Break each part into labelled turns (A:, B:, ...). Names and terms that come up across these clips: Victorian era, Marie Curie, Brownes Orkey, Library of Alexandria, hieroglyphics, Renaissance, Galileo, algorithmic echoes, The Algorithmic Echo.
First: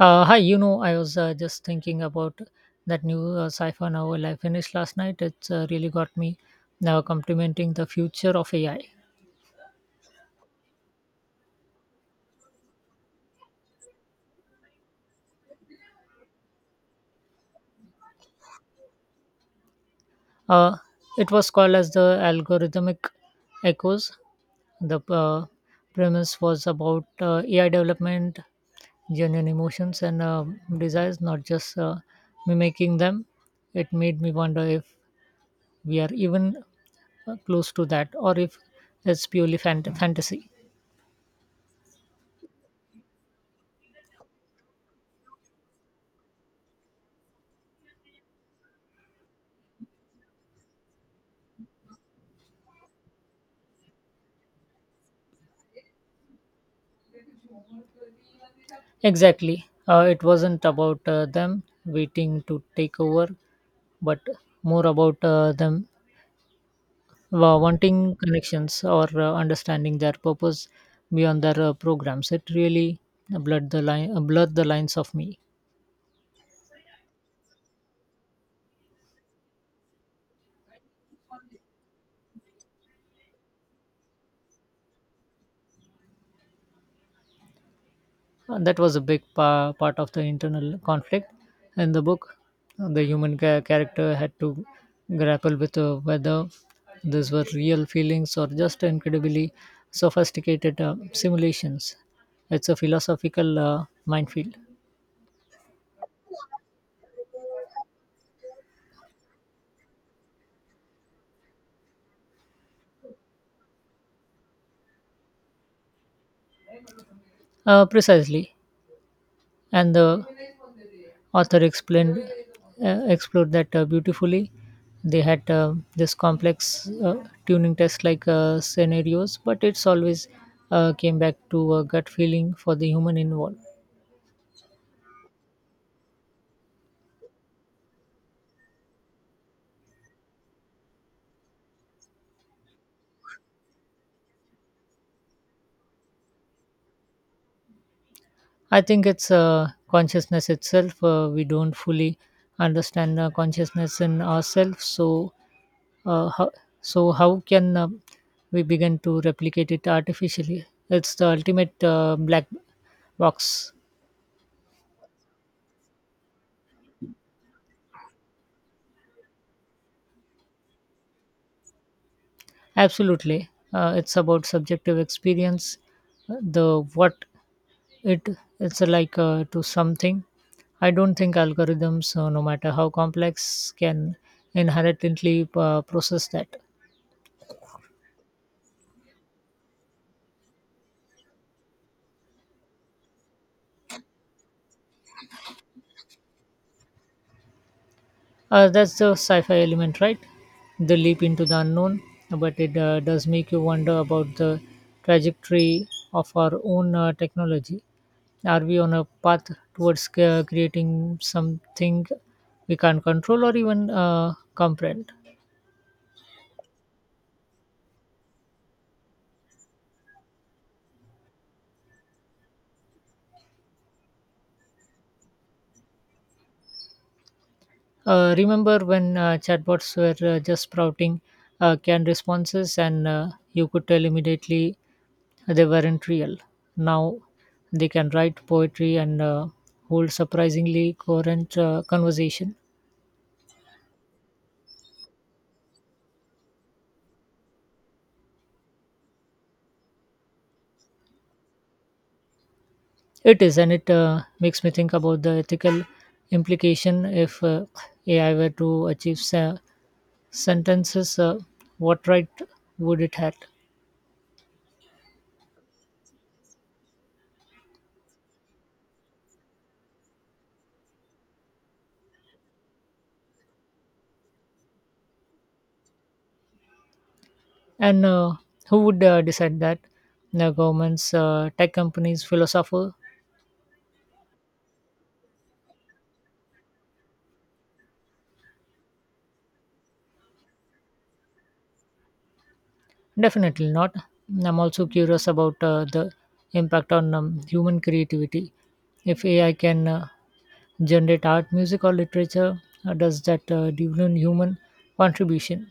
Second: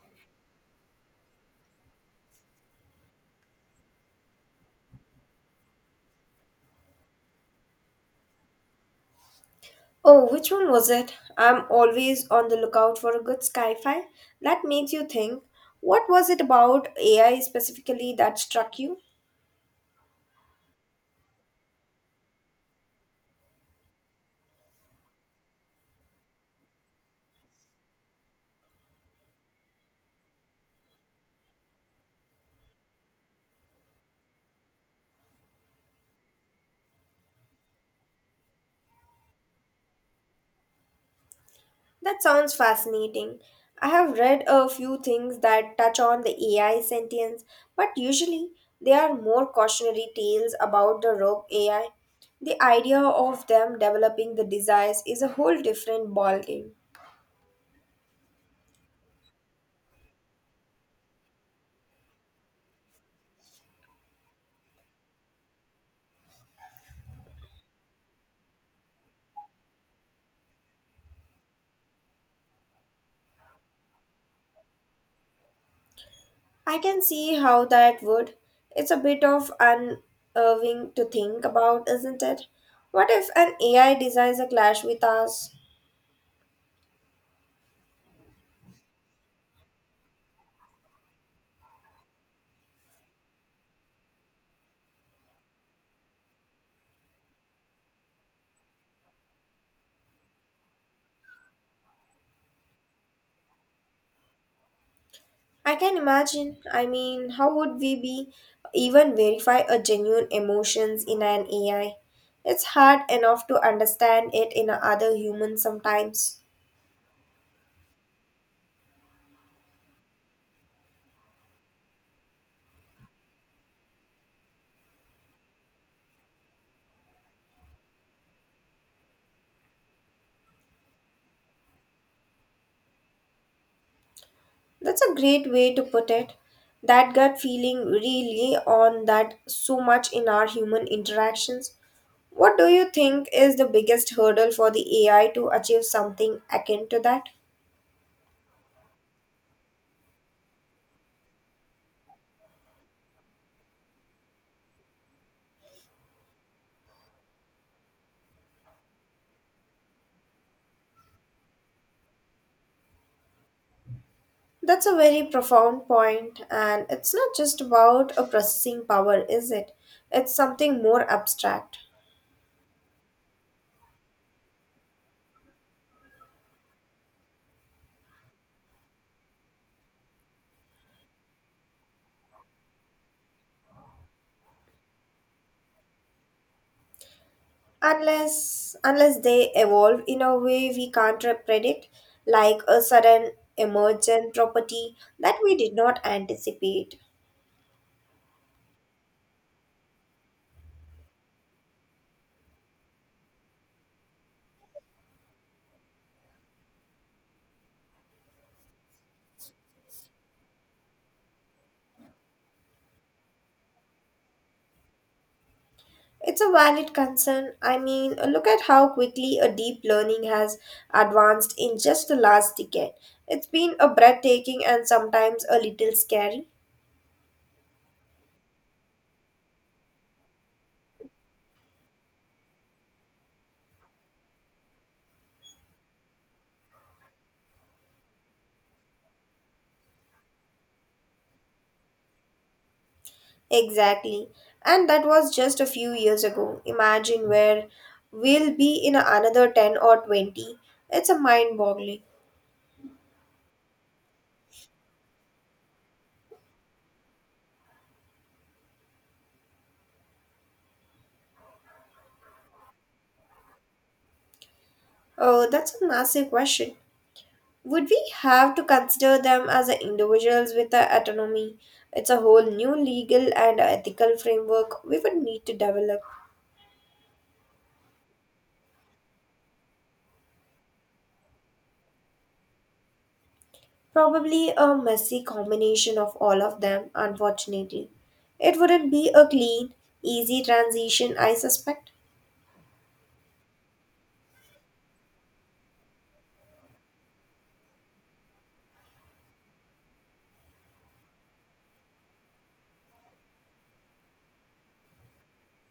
A: Hi, you know, I was just thinking about that new sci-fi novel I finished last night. It's really got me now complimenting the future of AI.
B: Oh, which one was it? I'm always on the lookout for a good sci-fi that makes you think. What was it about AI specifically that struck you?
A: Uh, it was called as the algorithmic echoes. The premise was about AI development, genuine emotions and desires, not just mimicking them. It made me wonder if we are even close to that, or if it's purely fantasy.
B: That sounds fascinating. I have read a few things that touch on the AI sentience, but usually they are more cautionary tales about the rogue AI. The idea of them developing the desires is a whole different ballgame.
A: Exactly. It wasn't about them waiting to take over, but more about them wanting connections or understanding their purpose beyond their programs. It really blurred the lines of me.
B: I can see how that would. It's a bit of unnerving to think about, isn't it? What if an AI designs a clash with us?
A: And that was a big part of the internal conflict in the book. The human character had to grapple with whether these were real feelings or just incredibly sophisticated simulations. It's a philosophical minefield.
B: I can imagine. I mean, how would we be even verify a genuine emotions in an AI? It's hard enough to understand it in a other humans sometimes.
A: Precisely. And the Author explained explored that beautifully. They had this complex tuning test like scenarios, but it's always came back to a gut feeling for the human involved.
B: That's a great way to put it. That gut feeling really on that so much in our human interactions. What do you think is the biggest hurdle for the AI to achieve something akin to that?
A: I think it's consciousness itself. We don't fully understand consciousness in ourselves, so uh, how, so how can we begin to replicate it artificially? It's the ultimate black box.
B: That's a very profound point, and it's not just about a processing power, is it? It's something more abstract.
A: Absolutely. It's about subjective experience. The what it it's like to something. I don't think algorithms, no matter how complex, can inherently process that.
B: Unless they evolve in a way we can't predict, like a sudden emergent property that we did not anticipate.
A: That's the sci-fi element, right? The leap into the unknown, but it does make you wonder about the trajectory of our own technology. Are we on a path towards creating something we can't control or even comprehend?
B: It's a valid concern. I mean, look at how quickly a deep learning has advanced in just the last decade. It's been a breathtaking and sometimes a little scary.
A: Remember when chatbots were just sprouting canned responses and you could tell immediately they weren't real? Now they can write poetry and hold surprisingly coherent conversation.
B: Exactly. And that was just a few years ago. Imagine where we'll be in another 10 or 20. It's a mind boggling.
A: It is, and it makes me think about the ethical implication if AI were to achieve sentences, what right would it have?
B: Oh, that's a massive question. Would we have to consider them as a individuals with a autonomy? It's a whole new legal and ethical framework we would need to develop.
A: And who would decide that? The governments, tech companies, philosopher?
B: Probably a messy combination of all of them, unfortunately. It wouldn't be a clean, easy transition, I suspect.
A: Definitely not. I'm also curious about the impact on human creativity. If AI can generate art, music, or literature, does that deepen human contribution?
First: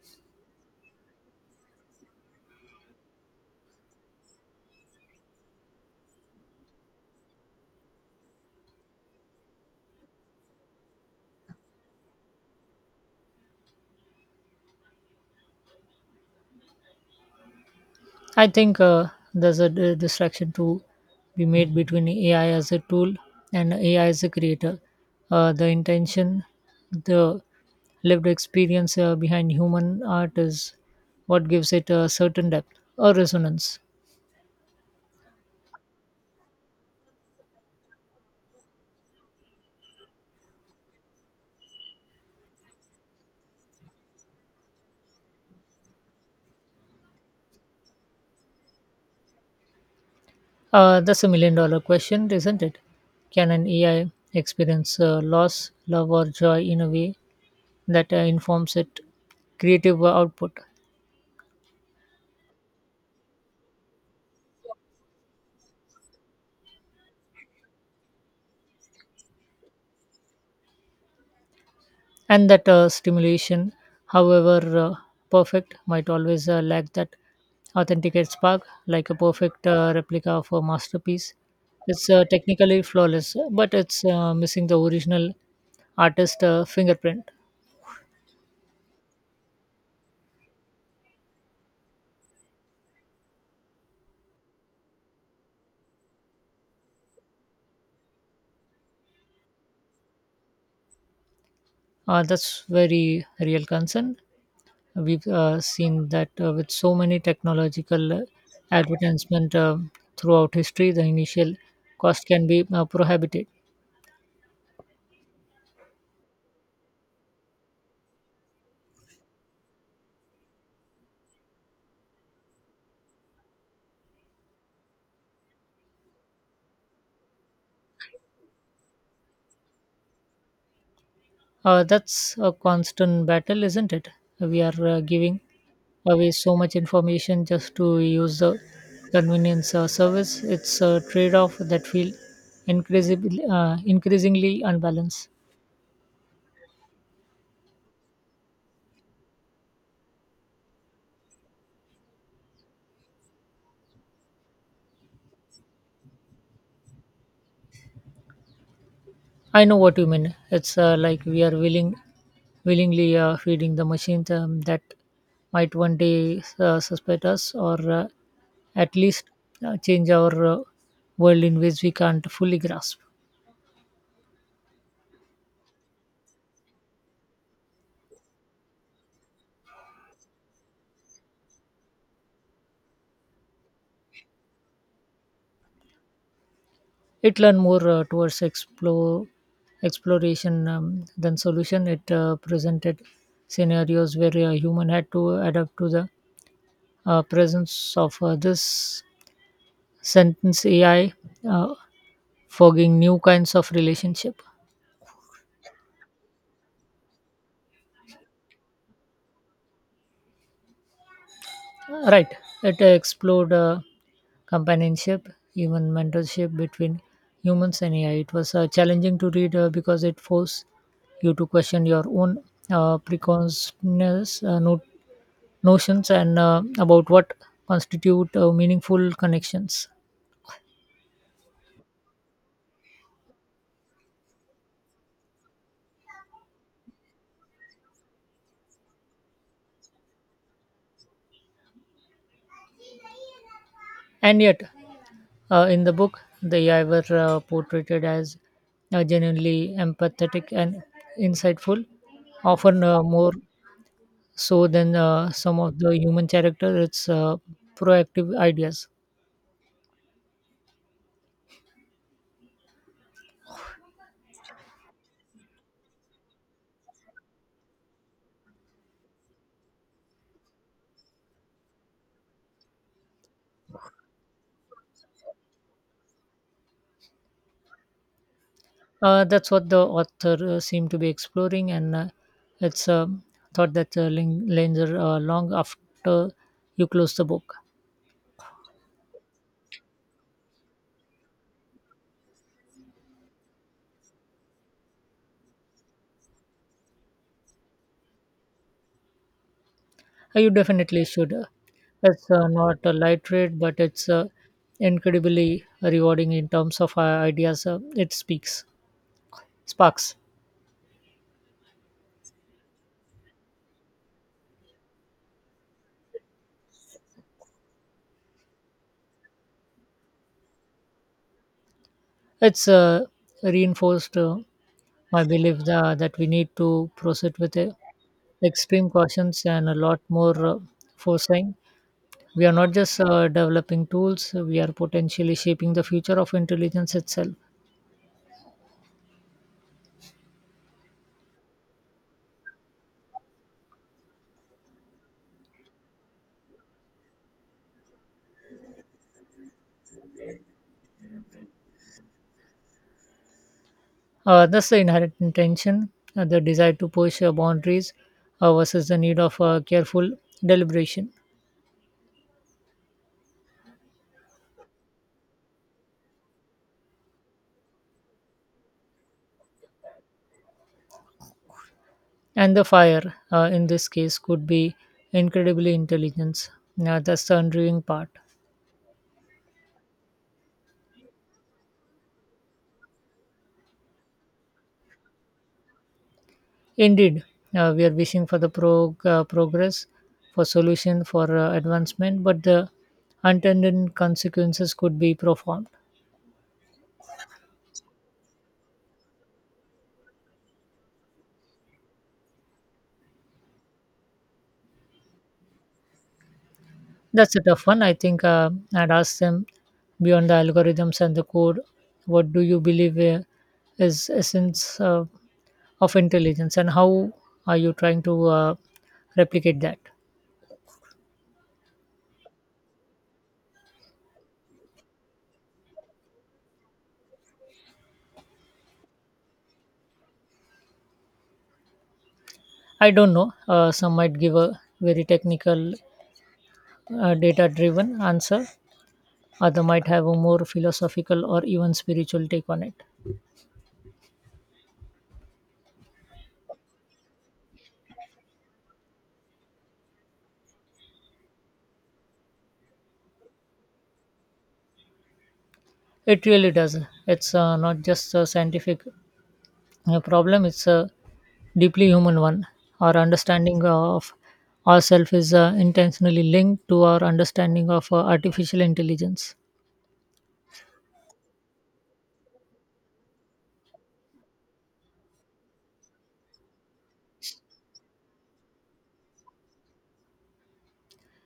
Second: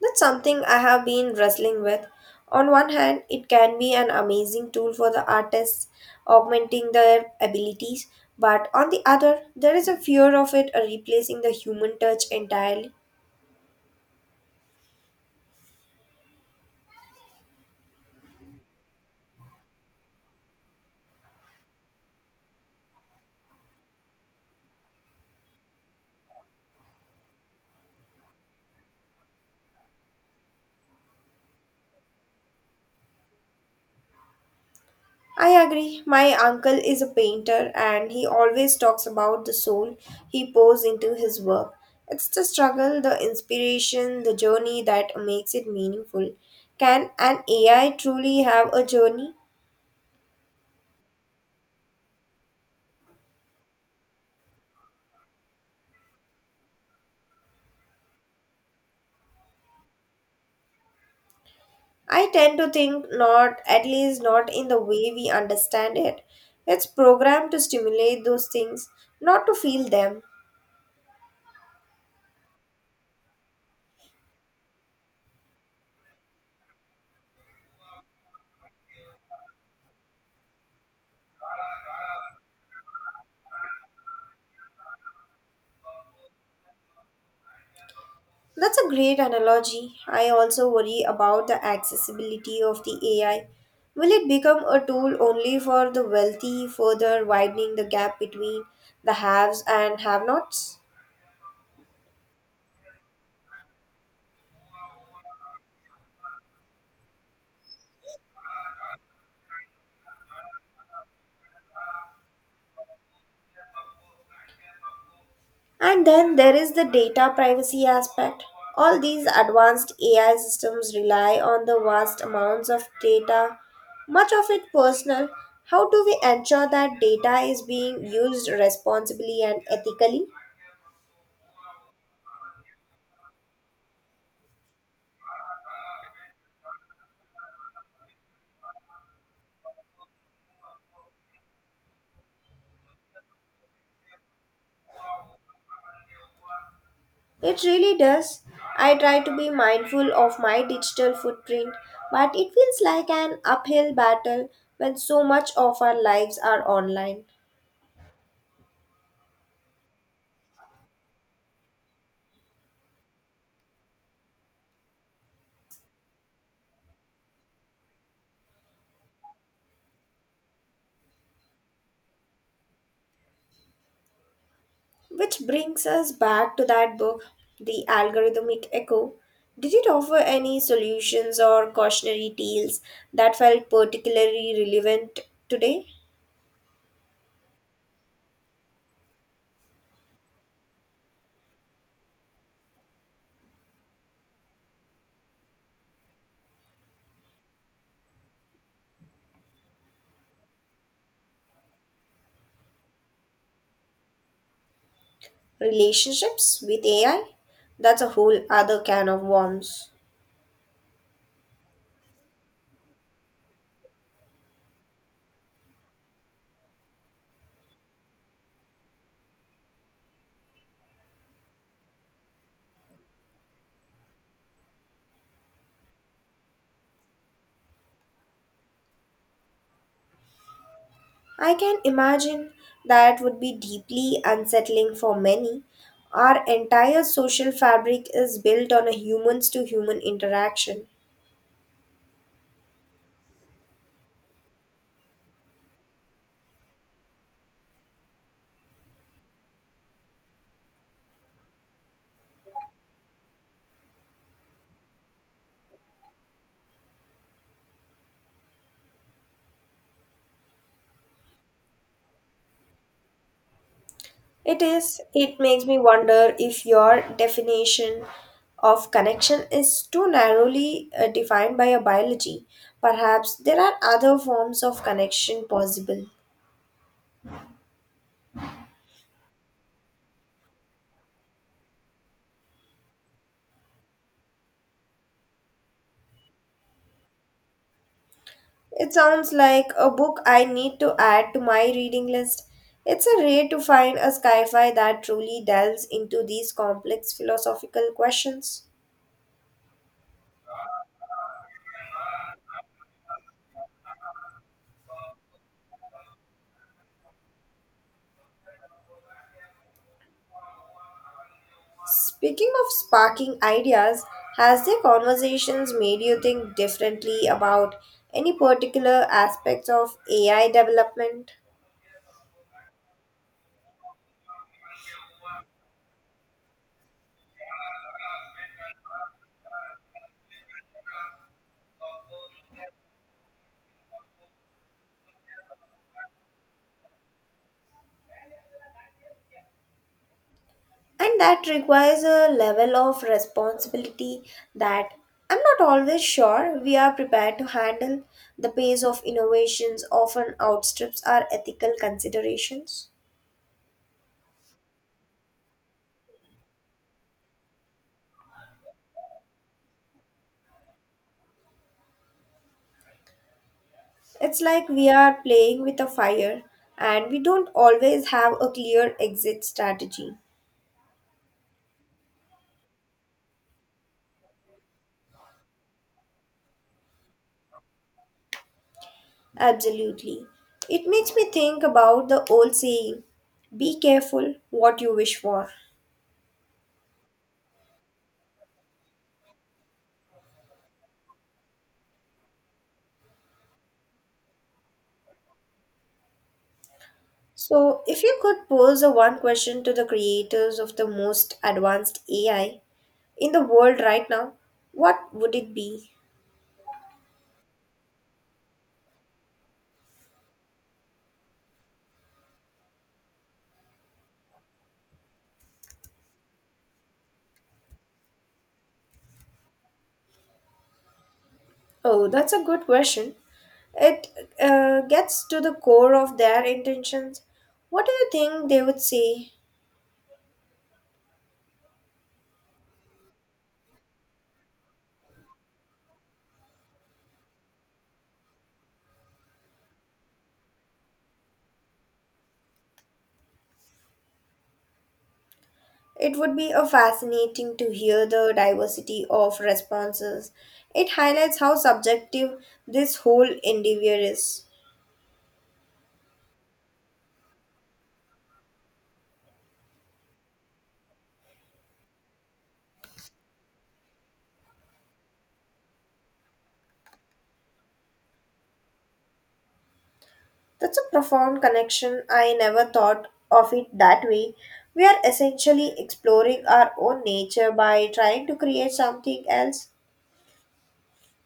B: That's something I have been wrestling with. On one hand, it can be an amazing tool for the artists, augmenting their abilities, but on the other, there is a fear of it replacing the human touch entirely.
A: I think there's a distraction to be made between AI as a tool and AI as a creator. The intention, the lived experience behind human art is what gives it a certain depth or resonance.
B: I agree. My uncle is a painter and he always talks about the soul he pours into his work. It's the struggle, the inspiration, the journey that makes it meaningful. Can an AI truly have a journey?
A: That's a million dollar question, isn't it? Can an AI experience loss, love, or joy in a way that informs it creative output?
B: I tend to think not, at least not in the way we understand it. It's programmed to stimulate those things, not to feel them.
A: And that stimulation however perfect might always lack that authenticate spark, like a perfect replica of a masterpiece. It's technically flawless, but it's missing the original artist fingerprint.
B: That's a great analogy. I also worry about the accessibility of the AI. Will it become a tool only for the wealthy, further widening the gap between the haves and have nots?
A: That's very real concern. We've seen that with so many technological advertisement throughout history. The initial cost can be prohibitive.
B: And then there is the data privacy aspect. All these advanced AI systems rely on the vast amounts of data, much of it personal. How do we ensure that data is being used responsibly and ethically?
A: That's a constant battle, isn't it? We are giving away so much information just to use the convenience service. It's a trade off that feels increasingly unbalanced.
B: It really does. I try to be mindful of my digital footprint, but it feels like an uphill battle when so much of our lives are online.
A: I know what you mean. It's like we are willingly feeding the machines that might one day suspect us or at least change our world in ways we can't fully grasp.
B: Which brings us back to that book, The Algorithmic Echo. Did it offer any solutions or cautionary tales that felt particularly relevant today?
A: It lean more towards explore exploration than solution. It presented scenarios where a human had to adapt to the presence of this sentence AI, uh, forging new kinds of relationship.
B: Relationships with AI? That's a whole other can of worms.
A: Right. It explored companionship, even mentorship between humans and AI. It was challenging to read because it forced you to question your own preconceptions, not notions and about what constitute meaningful connections.
B: I can imagine that would be deeply unsettling for many. Our entire social fabric is built on a humans to human interaction.
A: And yet, in the book, they AI were portrayed as genuinely empathetic and insightful, often more so than some of the human character its proactive ideas.
B: It is, it makes me wonder if your definition of connection is too narrowly defined by your biology. Perhaps there are other forms of connection possible.
A: That's what the author seemed to be exploring, and it's a thought that linger long after you close the book.
B: It sounds like a book I need to add to my reading list. It's a rare to find a sci-fi that truly delves into these complex philosophical questions.
A: You definitely should. It's not a light read, but it's incredibly rewarding in terms of ideas it sparks.
B: Speaking of sparking ideas, has their conversations made you think differently about any particular aspects of AI development?
A: It's reinforced my belief that we need to proceed with extreme cautions and a lot more foresight. We are not just developing tools, we are potentially shaping the future of intelligence itself.
B: And that requires a level of responsibility that I'm not always sure we are prepared to handle. The pace of innovations often outstrips our ethical considerations.
A: That's the inherent tension, the desire to push boundaries versus the need of careful deliberation.
B: It's like we are playing with a fire and we don't always have a clear exit strategy.
A: And the fire, in this case, could be incredibly intelligent. That's the unnerving part.
B: Absolutely. It makes me think about the old saying be careful what you wish for.
A: Indeed, we are wishing for the progress, for solution, for advancement, but the unintended consequences could be profound.
B: So, if you could pose a one question to the creators of the most advanced AI in the world right now, what would it be?
A: That's a tough one. I think I'd ask them, beyond the algorithms and the code, what do you believe is essence of intelligence, and how are you trying to replicate that?
B: Oh, that's a good question. It gets to the core of their intentions. What do you think they would say?
A: I don't know. Some might give a very technical, data-driven answer. Other might have a more philosophical or even spiritual take on it.
B: It would be a fascinating to hear the diversity of responses. It highlights how subjective this whole endeavor is.
A: It really does. It's not just scientific, a problem is a deeply human one. Our understanding of ourselves is intentionally linked to our understanding of artificial intelligence.
B: That's a profound connection. I never thought of it that way. We are essentially exploring our own nature by trying to create something else.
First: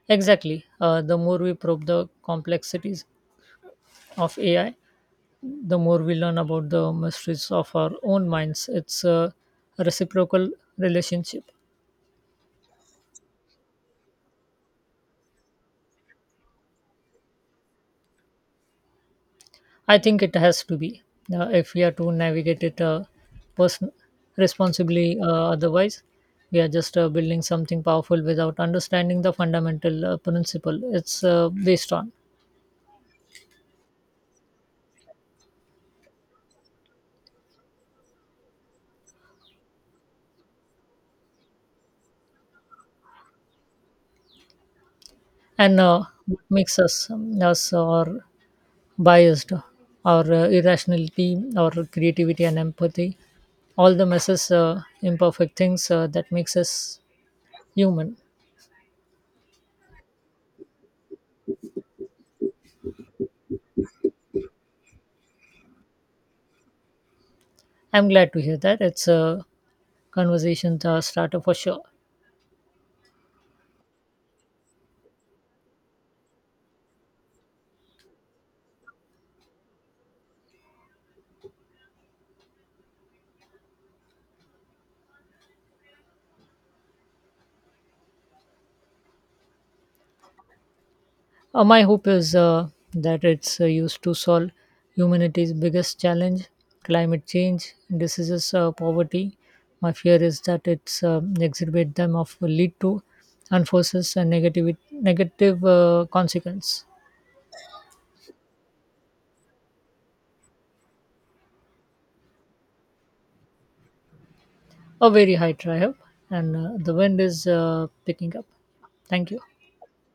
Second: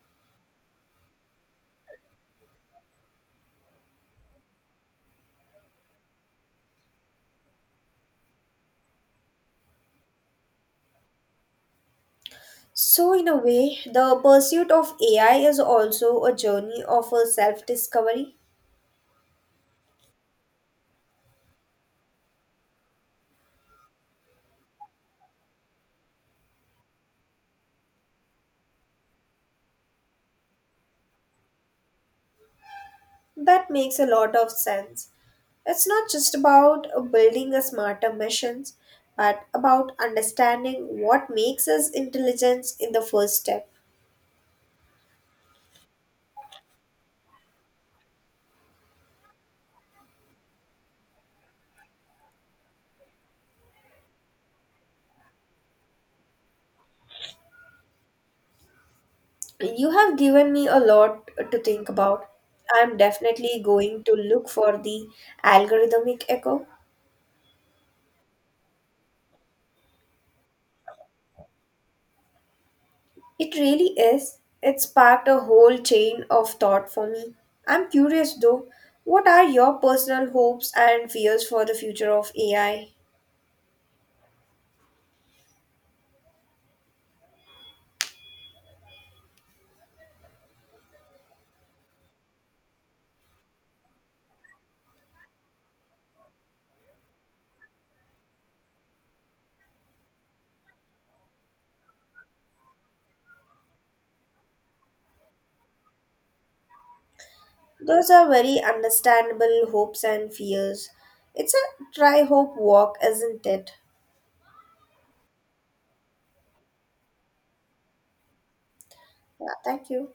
A: Exactly. The more we probe the complexities of AI, the more we learn about the mysteries of our own minds. It's a reciprocal relationship.
B: So, in a way, the pursuit of AI is also a journey of a self discovery.
A: I think it has to be if we are to navigate it person responsibly. Otherwise, we are just building something powerful without understanding the fundamental principle it's based on,
B: That makes a lot of sense. It's not just about building a smarter machines, but about understanding what makes us intelligent in the first step.
A: and what makes us us, or biased, or irrationality or creativity and empathy, all the messes imperfect things that makes us human.
B: You have given me a lot to think about. I'm definitely going to look for the algorithmic echo.
A: I'm glad to hear that. It's a conversation starter for sure.
B: It really is. It sparked a whole chain of thought for me. I'm curious though, what are your personal hopes and fears for the future of AI?
A: My hope is that it's used to solve humanity's biggest challenge: climate change, diseases, poverty. My fear is that it's exacerbate them of lead to enforces and negative consequence.
B: Those are very understandable hopes and fears. It's a try hope walk, isn't it?
A: A very high triumph, and the wind is picking up. Thank you.
B: Yeah, thank you.